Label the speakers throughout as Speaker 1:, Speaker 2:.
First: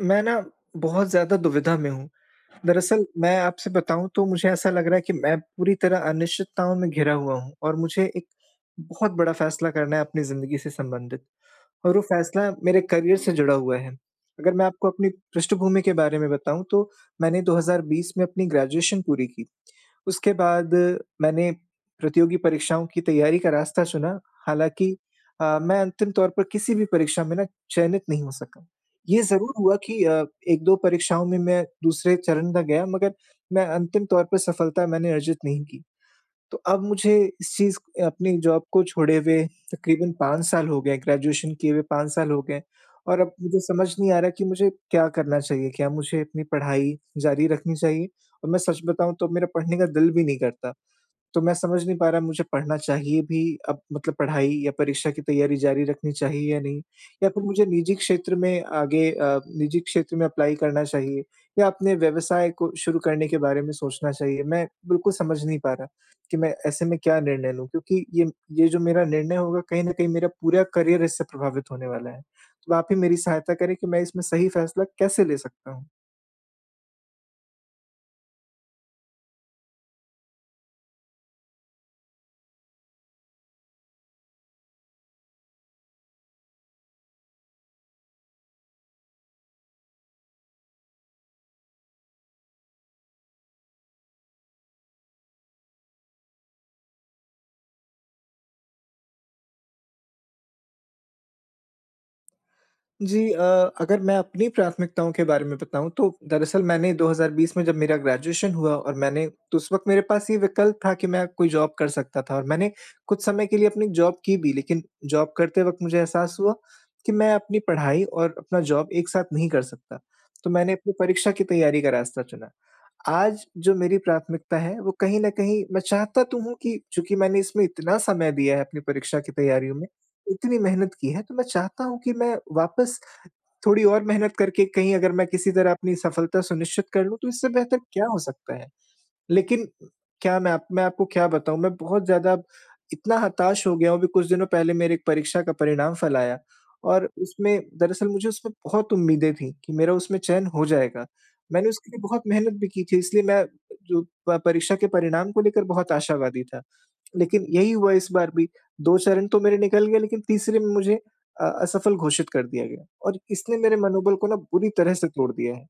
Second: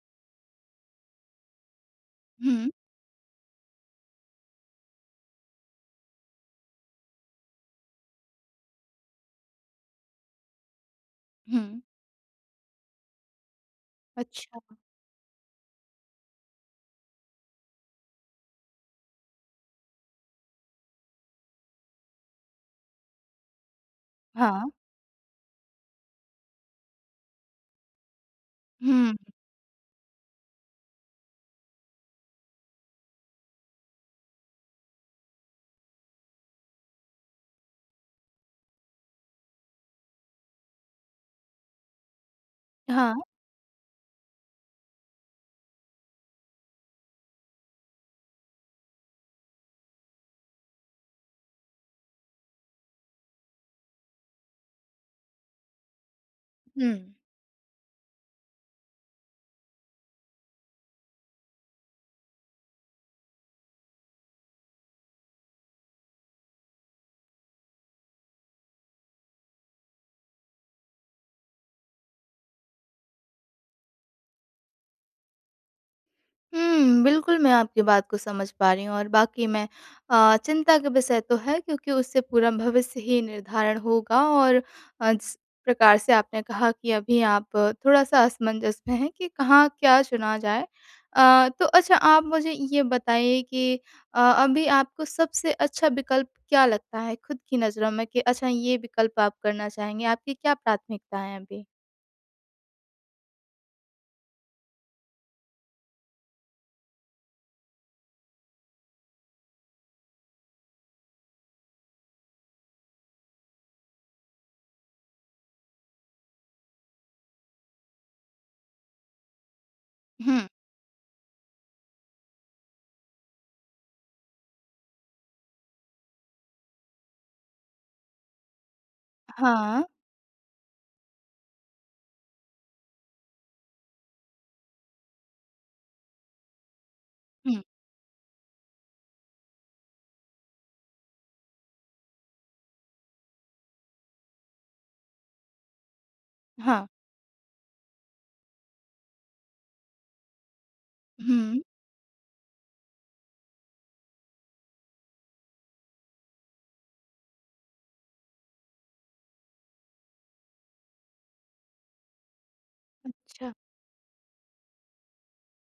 Speaker 1: मैं ना बहुत ज़्यादा दुविधा में हूँ।
Speaker 2: हुँ।
Speaker 1: दरअसल मैं आपसे बताऊँ तो मुझे ऐसा लग रहा है कि मैं पूरी तरह अनिश्चितताओं में घिरा हुआ हूँ और मुझे एक बहुत बड़ा फैसला करना है अपनी ज़िंदगी से संबंधित,
Speaker 2: हुँ।
Speaker 1: और वो फैसला मेरे करियर से जुड़ा हुआ है। अगर
Speaker 2: अच्छा।
Speaker 1: मैं आपको अपनी पृष्ठभूमि के बारे में बताऊँ तो मैंने 2020 में अपनी ग्रेजुएशन पूरी की। उसके बाद मैंने प्रतियोगी परीक्षाओं की तैयारी का रास्ता चुना,
Speaker 2: हाँ।
Speaker 1: हालाँकि मैं अंतिम तौर पर किसी भी परीक्षा में ना चयनित नहीं हो सका।
Speaker 2: हुँ।
Speaker 1: ये ज़रूर हुआ कि 1-2 परीक्षाओं में मैं दूसरे चरण तक गया, मगर मैं अंतिम तौर पर सफलता मैंने अर्जित नहीं की। तो अब मुझे इस चीज़ अपनी जॉब को छोड़े हुए तकरीबन 5 साल हो गए, ग्रेजुएशन किए हुए 5 साल हो गए, और
Speaker 2: हाँ।
Speaker 1: अब मुझे समझ नहीं आ रहा कि मुझे क्या करना चाहिए? क्या मुझे अपनी पढ़ाई जारी रखनी चाहिए? और मैं सच बताऊँ तो मेरा पढ़ने का दिल भी नहीं करता। तो मैं समझ नहीं पा रहा, मुझे पढ़ना चाहिए भी, अब मतलब पढ़ाई या परीक्षा की तैयारी जारी रखनी चाहिए या नहीं?
Speaker 2: हुँ।
Speaker 1: या फिर मुझे निजी क्षेत्र में आगे निजी क्षेत्र में अप्लाई करना चाहिए, या अपने व्यवसाय को शुरू करने के बारे में सोचना चाहिए? मैं बिल्कुल समझ नहीं पा रहा कि मैं ऐसे में क्या निर्णय लूँ, क्योंकि ये जो मेरा निर्णय होगा, कहीं न कहीं मेरा पूरा करियर इससे प्रभावित होने वाला है। तो आप ही मेरी सहायता करें कि मैं इसमें सही फैसला कैसे ले सकता हूँ?
Speaker 2: हुँ, बिल्कुल मैं आपकी बात को समझ पा रही हूँ और बाकी में चिंता का विषय तो है क्योंकि उससे पूरा भविष्य ही निर्धारण होगा और जिस प्रकार से आपने कहा कि अभी आप थोड़ा-सा असमंजस में हैं कि कहाँ क्या चुना जाए। तो अच्छा आप मुझे ये बताइए कि अभी आपको सबसे अच्छा विकल्प क्या लगता है खुद की नज़रों में कि अच्छा ये विकल्प आप करना चाहेंगे? आपकी क्या प्राथमिकता है अभी?
Speaker 1: जी, अगर मैं अपनी प्राथमिकताओं के बारे में बताऊँ तो दरअसल मैंने 2020 में जब मेरा ग्रेजुएशन हुआ, और मैंने, तो उस वक़्त मेरे पास ये विकल्प था कि मैं कोई जॉब कर सकता था, और मैंने कुछ समय के लिए अपनी जॉब की भी, लेकिन जॉब करते वक़्त मुझे एहसास हुआ कि मैं अपनी पढ़ाई और अपना जॉब एक साथ नहीं कर सकता।
Speaker 2: हुँ।
Speaker 1: तो मैंने अपनी परीक्षा की तैयारी का रास्ता चुना। आज जो मेरी प्राथमिकता है, वो कहीं न कहीं मैं चाहता तो हूँ कि चूँकि मैंने इसमें इतना समय दिया है अपनी परीक्षा की तैयारियों
Speaker 2: हाँ।
Speaker 1: में, इतनी मेहनत की है, तो मैं चाहता हूँ कि मैं वापस थोड़ी और मेहनत करके, कहीं अगर मैं किसी तरह अपनी सफलता सुनिश्चित कर लूँ, तो इससे
Speaker 2: हुँ।
Speaker 1: बेहतर क्या हो सकता है? लेकिन क्या मैं आप मैं आपको क्या बताऊँ, मैं बहुत ज़्यादा अब इतना हताश हो गया हूँ। अभी कुछ दिनों पहले मेरे एक परीक्षा का परिणाम फल आया,
Speaker 2: हाँ।
Speaker 1: और उसमें दरअसल मुझे उसमें बहुत उम्मीदें थी कि मेरा उसमें चयन हो जाएगा।
Speaker 2: हुँ।
Speaker 1: मैंने उसके लिए बहुत मेहनत भी की थी, इसलिए मैं जो प परीक्षा के परिणाम को लेकर बहुत आशावादी था। लेकिन यही हुआ इस बार भी, 2 चरण तो मेरे निकल गए, लेकिन तीसरे में मुझे असफल घोषित कर दिया गया, और
Speaker 2: अच्छा।
Speaker 1: इसने मेरे मनोबल को ना बुरी तरह से तोड़ दिया है।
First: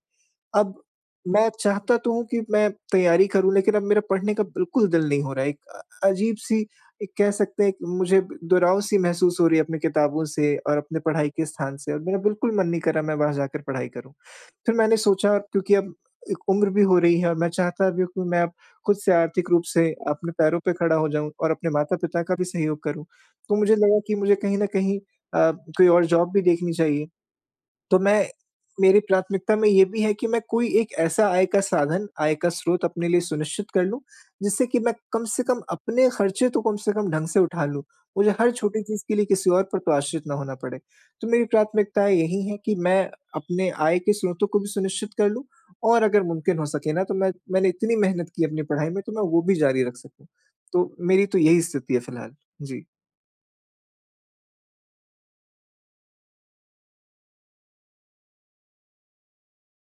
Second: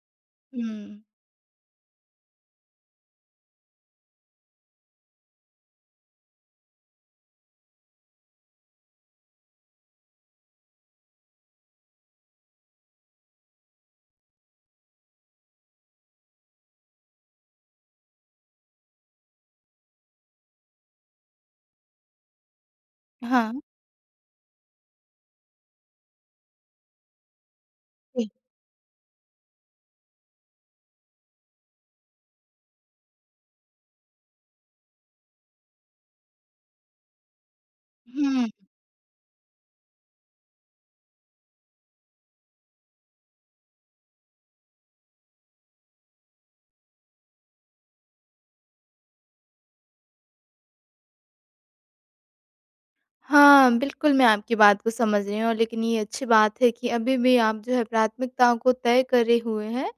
Speaker 1: अब
Speaker 2: हुँ।
Speaker 1: मैं चाहता तो हूँ कि मैं तैयारी करूँ, लेकिन अब मेरा पढ़ने का बिल्कुल दिल नहीं हो रहा है। एक अजीब-सी, एक कह सकते हैं कि मुझे दुराव-सी महसूस हो रही है अपनी किताबों से और अपने पढ़ाई के स्थान से, और मेरा बिल्कुल मन नहीं कर रहा मैं वहाँ जाकर पढ़ाई करूँ। फिर मैंने सोचा, क्योंकि अब एक उम्र भी हो रही है, और मैं चाहता भी हूँ कि मैं अब खुद से आर्थिक रूप से अपने पैरों पे खड़ा हो जाऊँ और अपने माता-पिता का भी सहयोग करूँ।
Speaker 2: हाँ।
Speaker 1: तो मुझे लगा कि मुझे कहीं न कहीं कोई और जॉब भी देखनी चाहिए। तो मैं
Speaker 2: जी।
Speaker 1: मेरी प्राथमिकता में ये भी है कि मैं कोई एक ऐसा आय का साधन, आय का स्रोत अपने लिए सुनिश्चित कर लूँ, जिससे कि मैं कम से कम अपने खर्चे तो कम से कम ढंग से उठा लूँ। मुझे
Speaker 2: हुँ।
Speaker 1: हर छोटी चीज़ के लिए किसी और पर तो आश्रित ना होना पड़े। तो मेरी प्राथमिकताएँ यही हैं कि मैं अपने आय के स्रोतों को भी सुनिश्चित कर लूँ, और अगर मुमकिन हो सके ना तो मैंने इतनी मेहनत की अपनी पढ़ाई में, तो मैं वो भी जारी रख सकूँ। तो मेरी तो यही स्थिति है फिलहाल। जी।
Speaker 2: हाँ, बिल्कुल, मैं आपकी बात को समझ रही हूँ और लेकिन ये अच्छी बात है कि अभी भी आप जो है प्राथमिकताओं को तय करे हुए हैं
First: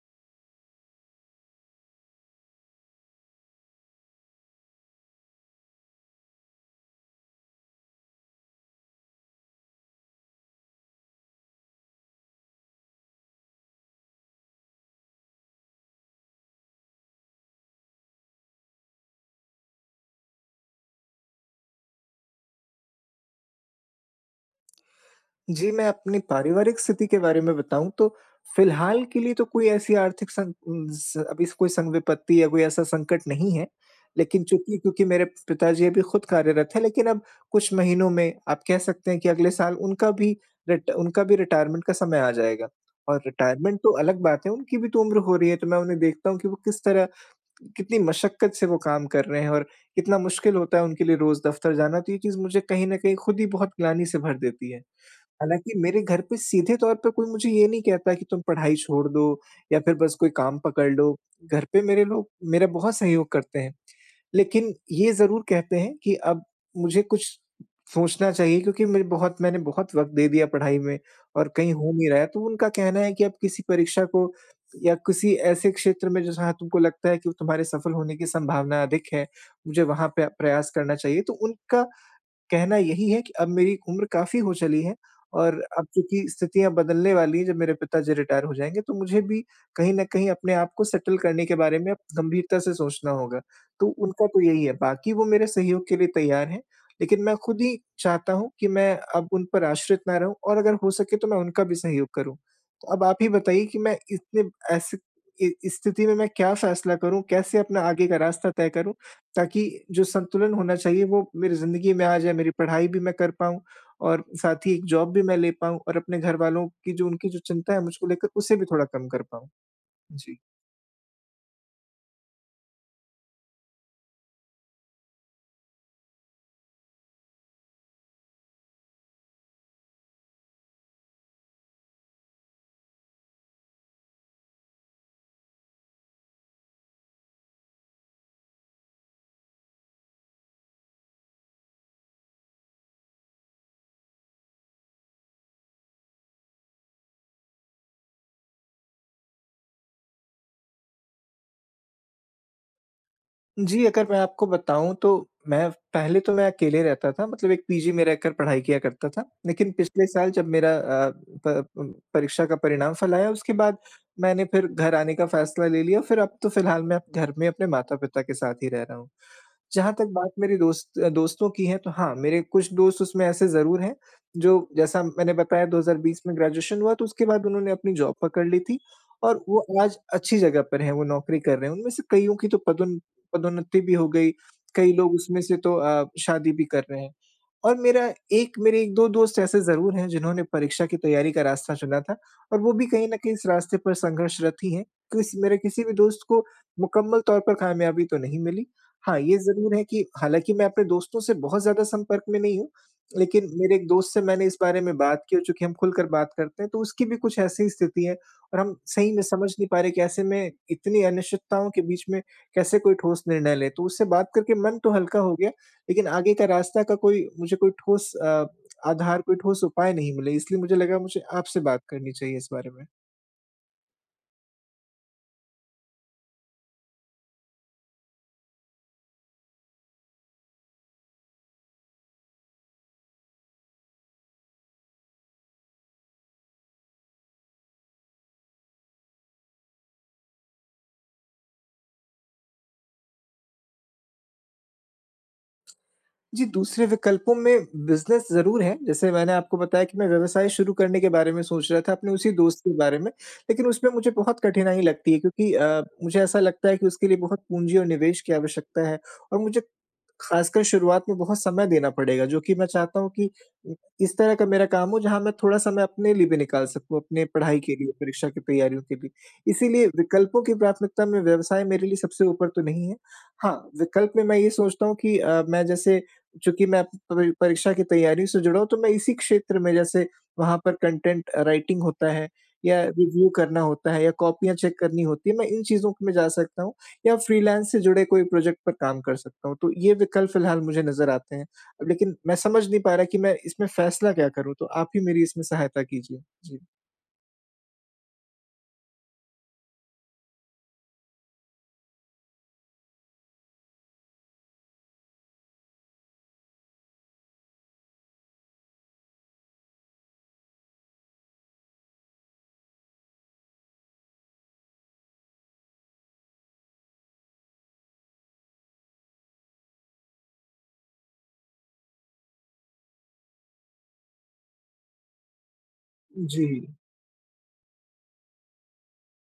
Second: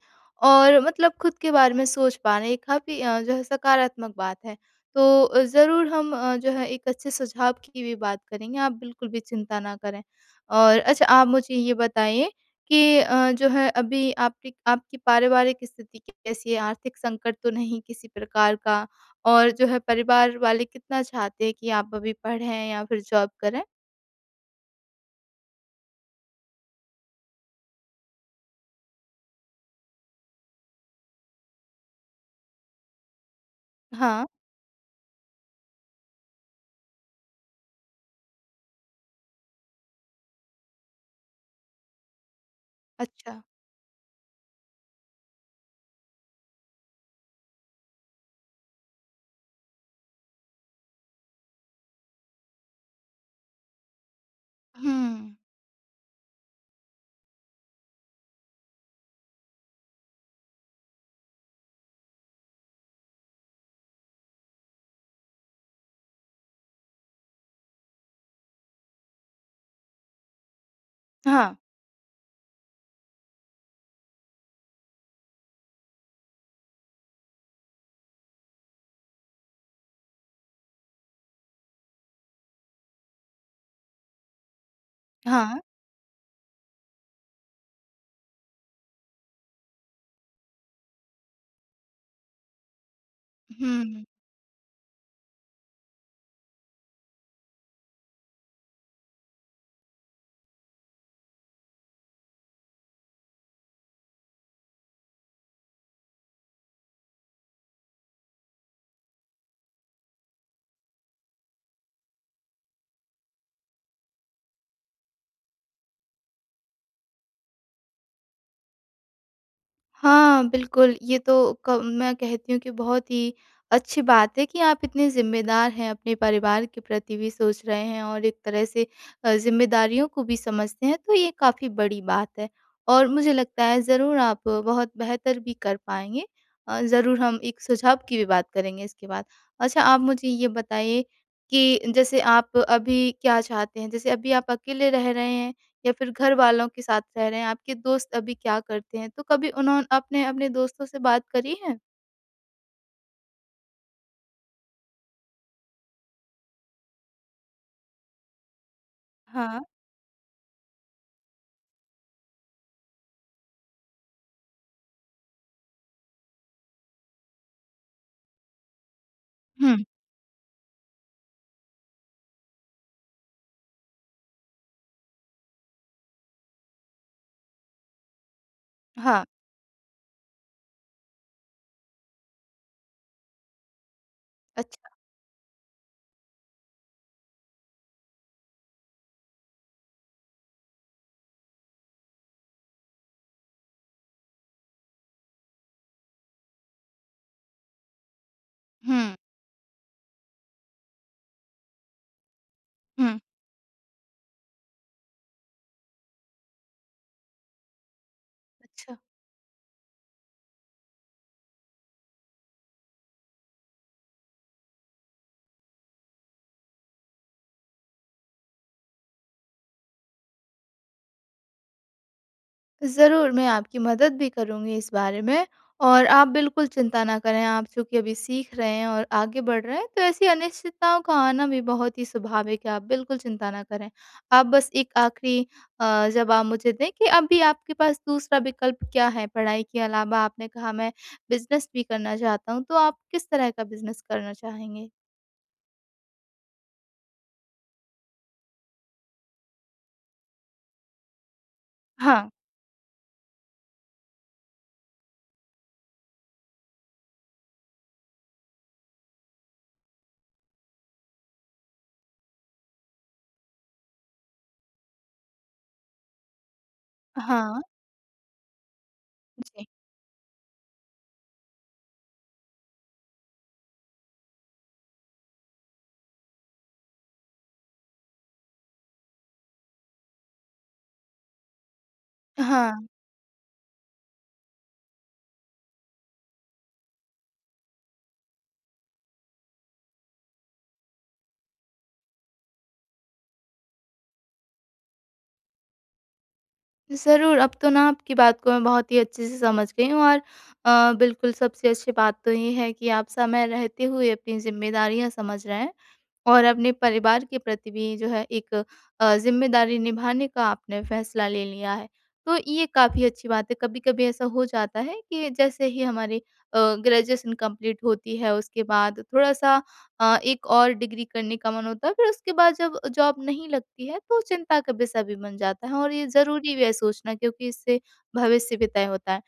Speaker 2: और मतलब खुद के बारे में सोच पा रहे हैं, ये काफ़ी जो है सकारात्मक बात है। तो ज़रूर हम जो है एक अच्छे सुझाव की भी बात करेंगे, आप बिल्कुल भी चिंता ना करें। और अच्छा आप मुझे ये बताइए कि जो है अभी आपकी आपकी पारिवारिक स्थिति कैसी है? आर्थिक संकट तो नहीं किसी प्रकार का? और जो है परिवार वाले कितना चाहते हैं कि आप अभी पढ़ें या फिर जॉब करें।
Speaker 1: जी, मैं अपनी पारिवारिक स्थिति के बारे में बताऊँ तो फिलहाल के लिए तो कोई ऐसी आर्थिक सं उम, स अभी कोई संग-विपत्ति या कोई ऐसा संकट नहीं है।
Speaker 2: हाँ।
Speaker 1: लेकिन चूँकि क्योंकि मेरे पिताजी अभी खुद कार्यरत हैं, लेकिन अब कुछ महीनों में, आप कह सकते हैं कि अगले साल, उनका भी रिटायरमेंट का समय आ जाएगा। और
Speaker 2: अच्छा।
Speaker 1: रिटायरमेंट तो अलग बात है, उनकी भी तो उम्र हो रही है, तो मैं उन्हें देखता हूँ कि वो किस तरह, कितनी मशक्कत से वो काम कर रहे हैं, और कितना मुश्किल होता है उनके लिए रोज़ दफ़्तर जाना, तो ये चीज़ मुझे कहीं न कहीं खुद ही बहुत ग्लानि से भर देती है।
Speaker 2: हुँ।
Speaker 1: हालाँकि मेरे घर पे सीधे तौर पे कोई मुझे ये नहीं कहता कि तुम पढ़ाई छोड़ दो या फिर बस कोई काम पकड़ लो। घर पे मेरे लोग मेरा बहुत सहयोग करते हैं। लेकिन ये ज़रूर कहते हैं कि अब मुझे कुछ सोचना चाहिए, क्योंकि मैंने बहुत वक़्त दे दिया पढ़ाई में, और
Speaker 2: हाँ।
Speaker 1: कहीं हो नहीं रहा है। तो उनका कहना है कि अब किसी परीक्षा को, या किसी ऐसे क्षेत्र में जहाँ तुमको लगता है कि तुम्हारे सफल होने की संभावना अधिक है, मुझे वहाँ पे प्रयास करना चाहिए। तो उनका कहना यही है कि अब मेरी उम्र काफ़ी हो चली है, और
Speaker 2: हाँ।
Speaker 1: अब चूँकि स्थितियाँ बदलने वाली हैं, जब मेरे पिताजी रिटायर हो जाएँगे, तो मुझे भी कहीं न कहीं अपने आप को सेटल करने के बारे में अब गंभीरता से सोचना होगा। तो
Speaker 2: हुँ।
Speaker 1: उनका तो यही है, बाकी वो मेरे सहयोग के लिए तैयार हैं, लेकिन मैं खुद ही चाहता हूँ कि मैं अब उन पर आश्रित ना रहूँ, और अगर हो सके तो मैं उनका भी सहयोग करूँ। तो अब आप ही बताइए कि मैं इतने ऐसे इ इस स्थिति में मैं क्या फ़ैसला करूँ? कैसे अपना आगे का रास्ता तय करूँ, ताकि जो संतुलन होना चाहिए वो मेरी ज़िंदगी में आ जाए, मेरी पढ़ाई भी मैं कर पाऊँ, और साथ ही एक जॉब भी मैं ले पाऊँ, और अपने घरवालों की जो उनकी जो चिंता है मुझको लेकर, उसे भी थोड़ा कम कर पाऊँ। जी।
Speaker 2: हाँ, बिल्कुल, ये तो क मैं कहती हूँ कि बहुत ही अच्छी बात है कि आप इतने ज़िम्मेदार हैं, अपने परिवार के प्रति भी सोच रहे हैं और एक तरह से ज़िम्मेदारियों को भी समझते हैं, तो ये काफ़ी बड़ी बात है। और मुझे लगता है ज़रूर आप बहुत बेहतर भी कर पाएँगे। ज़रूर हम एक सुझाव की भी बात करेंगे इसके बाद। अच्छा, आप मुझे ये बताइए कि जैसे आप अभी क्या चाहते हैं? जैसे अभी आप अकेले रह रहे हैं, या फिर घर वालों के साथ रह रहे हैं, आपके दोस्त अभी क्या करते हैं? तो कभी उन्होंने आपने अपने दोस्तों से बात करी है?
Speaker 1: जी, अगर मैं आपको बताऊँ तो मैं पहले तो मैं अकेले रहता था, मतलब एक पीजी में रहकर पढ़ाई किया करता था।
Speaker 2: हाँ।
Speaker 1: लेकिन पिछले साल जब मेरा प प परीक्षा का परिणाम फल आया, उसके बाद मैंने फिर घर आने का फ़ैसला ले लिया। फिर अब तो फ़िलहाल मैं घर में अपने माता-पिता के साथ ही रह रहा हूँ।
Speaker 2: हुँ।
Speaker 1: जहाँ तक बात मेरी दोस्तों की है, तो हाँ, मेरे कुछ दोस्त उसमें ऐसे ज़रूर हैं जो, जैसा मैंने बताया, 2020 में ग्रेजुएशन हुआ तो उसके बाद उन्होंने अपनी जॉब पकड़ ली थी,
Speaker 2: हाँ।
Speaker 1: और वो आज अच्छी जगह पर हैं, वो नौकरी कर रहे हैं। उनमें से कइयों की तो पदोन्नति भी हो गई,
Speaker 2: अच्छा।
Speaker 1: कई लोग उसमें से तो शादी भी कर रहे हैं। और मेरा एक मेरे 1-2 दोस्त ऐसे ज़रूर हैं जिन्होंने परीक्षा की तैयारी का रास्ता चुना था, और वो भी कहीं न कहीं इस रास्ते पर संघर्षरत ही हैं। किस मेरे किसी भी दोस्त को मुकम्मल तौर पर कामयाबी तो नहीं मिली।
Speaker 2: हुँ।
Speaker 1: हाँ, ये ज़रूर है कि हालाँकि मैं अपने दोस्तों से बहुत ज़्यादा संपर्क में नहीं हूँ,
Speaker 2: हुँ।
Speaker 1: लेकिन मेरे एक दोस्त से मैंने इस बारे में बात की, और चूँकि हम खुलकर बात करते हैं तो उसकी भी कुछ ऐसी ही स्थिति है, और हम
Speaker 2: अच्छा।
Speaker 1: सही में समझ नहीं पा रहे कि ऐसे में, इतनी अनिश्चितताओं के बीच में, कैसे कोई ठोस निर्णय लें। तो उससे बात करके मन तो हल्का हो गया, लेकिन आगे का रास्ता का कोई मुझे कोई ठोस आधार, कोई ठोस उपाय नहीं मिले, इसलिए मुझे लगा मुझे आपसे बात करनी चाहिए इस बारे में।
Speaker 2: ज़रूर, मैं आपकी मदद भी करूँगी इस बारे में और आप बिल्कुल चिंता ना करें, आप चूँकि अभी सीख रहे हैं और आगे बढ़ रहे हैं, तो ऐसी अनिश्चितताओं का आना भी बहुत ही स्वाभाविक है, आप बिल्कुल चिंता ना करें। आप बस एक आखिरी जवाब मुझे दें कि अभी आपके पास दूसरा विकल्प क्या है? पढ़ाई के अलावा आपने कहा मैं बिज़नेस भी करना चाहता हूँ, तो आप किस तरह का बिज़नेस करना चाहेंगे?
Speaker 1: जी, दूसरे विकल्पों में बिज़नेस ज़रूर है, जैसे मैंने आपको बताया कि मैं व्यवसाय शुरू करने के बारे में सोच रहा था, अपने
Speaker 2: हाँ।
Speaker 1: उसी दोस्त के बारे में। लेकिन उसमें मुझे बहुत कठिनाई लगती है, क्योंकि मुझे ऐसा लगता है कि उसके लिए बहुत पूँजी और निवेश की आवश्यकता है, और मुझे खासकर शुरुआत में बहुत समय देना पड़ेगा, जो कि मैं चाहता हूँ कि इ इस तरह का मेरा काम हो जहाँ मैं थोड़ा समय अपने लिए भी निकाल सकूँ, अपने पढ़ाई
Speaker 2: हाँ।
Speaker 1: के लिए, परीक्षा की तैयारियों के लिए।
Speaker 2: जी।
Speaker 1: इसीलिए विकल्पों की प्राथमिकता में व्यवसाय मेरे लिए सबसे ऊपर तो नहीं है। हाँ, विकल्प में मैं ये सोचता हूँ कि मैं जैसे चूँकि मैं परीक्षा की तैयारी से जुड़ा हूँ, तो मैं इसी क्षेत्र में, जैसे, वहाँ पर कंटेंट राइटिंग होता है, या
Speaker 2: हाँ।
Speaker 1: रिव्यू करना होता है, या कॉपियाँ चेक करनी होती है, मैं इन चीज़ों में जा सकता हूँ। या फ्रीलांस से जुड़े कोई प्रोजेक्ट पर काम कर सकता हूँ। तो ये विकल्प फ़िलहाल मुझे नज़र आते हैं। अब लेकिन मैं समझ नहीं पा रहा कि मैं इसमें फ़ैसला क्या करूँ? तो आप ही मेरी इसमें सहायता कीजिए। जी।
Speaker 2: ज़रूर, अब तो ना आपकी बात को मैं बहुत ही अच्छे से समझ गई हूँ और बिल्कुल सबसे अच्छी बात तो ये है कि आप समय रहते हुए अपनी ज़िम्मेदारियाँ समझ रहे हैं। और अपने परिवार के प्रति भी जो है एक ज़िम्मेदारी निभाने का आपने फैसला ले लिया है। तो ये काफ़ी अच्छी बात है। कभी-कभी ऐसा हो जाता है कि जैसे ही हमारी अ, ग्रेजुएशन कंप्लीट होती है उसके बाद थोड़ा-सा एक और डिग्री करने का मन होता है, फिर उसके बाद जब जॉब नहीं लगती है तो चिंता का विषय भी बन जाता है और ये
Speaker 1: जी,
Speaker 2: ज़रूरी भी है सोचना क्योंकि इससे भविष्य भी तय होता है।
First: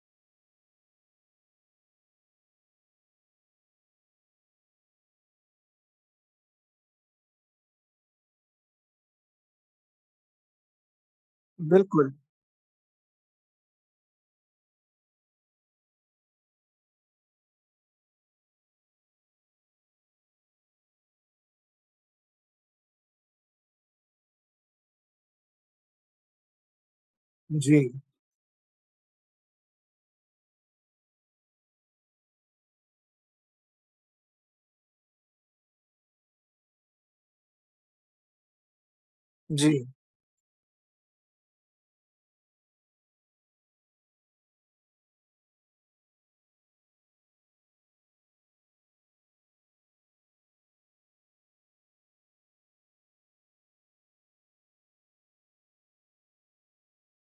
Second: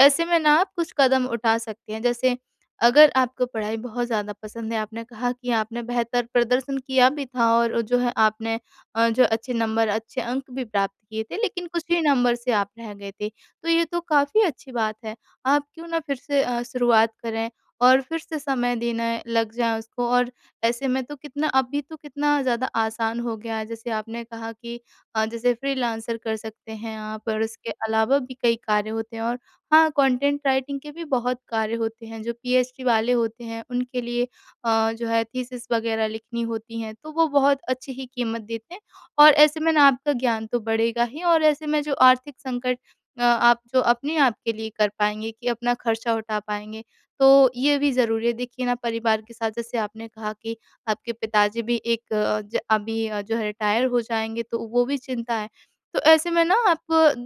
Speaker 2: ऐसे में ना आप कुछ कदम उठा सकते हैं। जैसे अगर आपको पढ़ाई बहुत ज़्यादा पसंद है, आपने कहा कि आपने बेहतर प्रदर्शन किया भी था और जो है आपने जो अच्छे नंबर, अच्छे अंक भी प्राप्त किए थे, लेकिन कुछ ही
Speaker 1: बिल्कुल।
Speaker 2: नंबर से आप रह गए थे। तो ये तो काफ़ी अच्छी बात है। आप क्यों ना फिर से शुरुआत करें और फिर से समय देने लग जाएँ उसको। और ऐसे में तो कितना अभी तो कितना ज़्यादा आसान हो गया है। जैसे आपने कहा कि जैसे फ्रीलांसर कर सकते हैं आप और इसके
Speaker 1: जी,
Speaker 2: अलावा भी कई कार्य होते हैं। और हाँ, कंटेंट राइटिंग के भी बहुत कार्य होते हैं, जो पीएचडी वाले होते हैं, उनके लिए जो है थीसिस वगैरह लिखनी होती हैं, तो वो बहुत अच्छी ही कीमत देते हैं। और ऐसे
Speaker 1: जी,
Speaker 2: में ना आपका ज्ञान तो बढ़ेगा ही, और ऐसे में जो आर्थिक संकट आप जो अपने आप के लिए कर पाएँगे कि अपना खर्चा उठा पाएँगे, तो ये भी ज़रूरी है। देखिए ना, परिवार के साथ जैसे आपने कहा कि आपके पिताजी भी एक अ, ज अभी अ, जो है रिटायर हो जाएँगे, तो वो भी चिंता है। तो ऐसे में ना आप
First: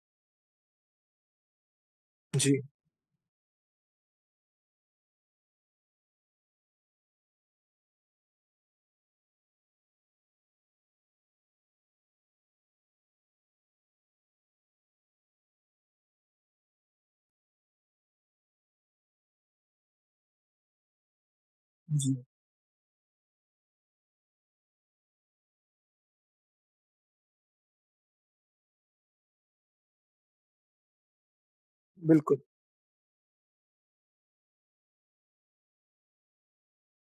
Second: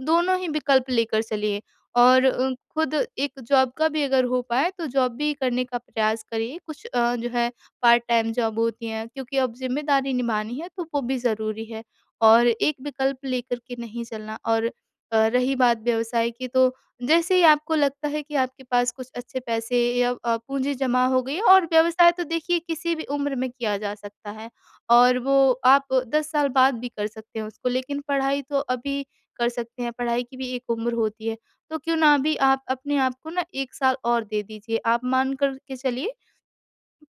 Speaker 2: दोनों ही विकल्प लेकर चलिए। और
Speaker 1: जी,
Speaker 2: खुद एक जॉब का भी अगर हो पाए तो जॉब भी करने का प्रयास करिए। कुछ जो है पार्ट टाइम जॉब होती हैं क्योंकि अब ज़िम्मेदारी निभानी है तो वो भी ज़रूरी है और एक विकल्प लेकर के नहीं चलना। और रही बात व्यवसाय की तो जैसे ही आपको लगता है कि आपके पास कुछ अच्छे पैसे या पूँजी जमा हो गई है, और व्यवसाय
Speaker 1: जी,
Speaker 2: तो देखिए किसी भी उम्र में किया जा सकता है। और वो आप 10 साल बाद भी कर सकते हैं उसको। लेकिन पढ़ाई तो अभी कर सकते हैं, पढ़ाई की भी एक उम्र होती है। तो क्यों ना अभी
Speaker 1: बिल्कुल।
Speaker 2: आप अपने आप को ना 1 साल और दे दीजिए। आप मान कर के चलिए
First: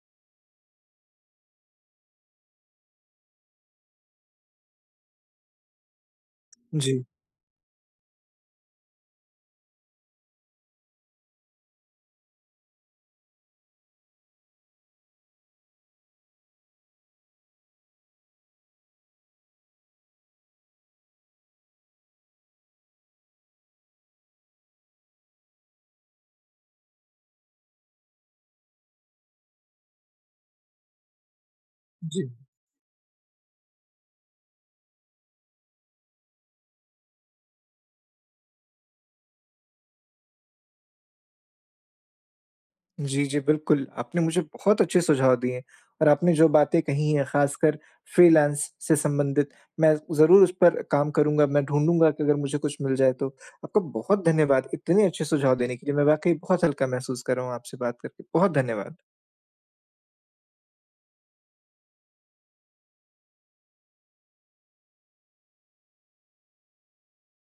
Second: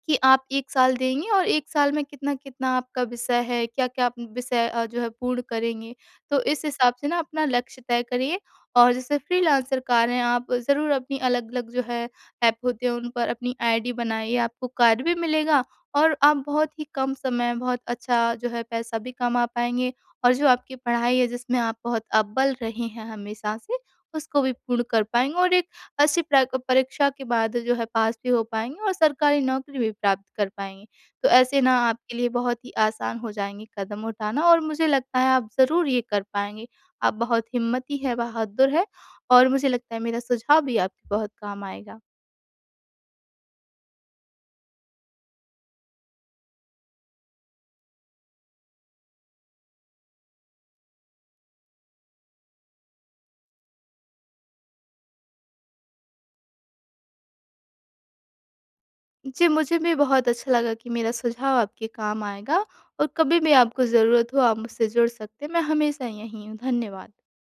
Speaker 2: कि आप 1 साल देंगे और 1 साल में कितना-कितना आपका विषय है, क्या-क्या आप विषय जो है पूर्ण करेंगे। तो इस हिसाब
Speaker 1: जी,
Speaker 2: से ना अपना लक्ष्य तय करिए। और जैसे फ्रीलांसर कार्य हैं, आप ज़रूर अपनी अलग-अलग जो है ऐप होते हैं उन पर अपनी आईडी बनाइए, आपको कार्य भी मिलेगा और आप बहुत ही कम समय बहुत अच्छा जो है पैसा भी कमा पाएँगे, और जो आपकी पढ़ाई है जिसमें आप बहुत अव्वल रहे हैं हमेशा से, उसको भी पूर्ण कर पाएँगे और एक अच्छी प्राक परीक्षा के बाद जो है पास भी हो पाएँगे और सरकारी नौकरी भी प्राप्त कर पाएँगे। तो ऐसे ना आपके
Speaker 1: जी।
Speaker 2: लिए बहुत ही आसान हो जाएँगे कदम उठाना, और मुझे लगता है आप ज़रूर ये कर पाएँगे। आप बहुत हिम्मती हैं, बहादुर हैं और मुझे लगता है मेरा सुझाव भी आपके बहुत काम आएगा।
Speaker 1: जी, जी, बिल्कुल। आपने मुझे बहुत अच्छे सुझाव दिए, और आपने जो बातें कही हैं, ख़ासकर फ्रीलांस से संबंधित, मैं ज़रूर उस पर काम करूँगा, मैं ढूँढूँगा कि अगर मुझे कुछ मिल जाए तो। आपका बहुत धन्यवाद इतने अच्छे सुझाव देने के लिए, मैं वाक़ई बहुत हल्का महसूस कर रहा हूँ आपसे बात करके। बहुत धन्यवाद।
Speaker 2: जी, मुझे भी बहुत अच्छा लगा कि मेरा सुझाव आपके काम आएगा और कभी भी आपको ज़रूरत हो आप मुझसे जुड़ सकते हैं। मैं हमेशा यहीं हूँ। धन्यवाद।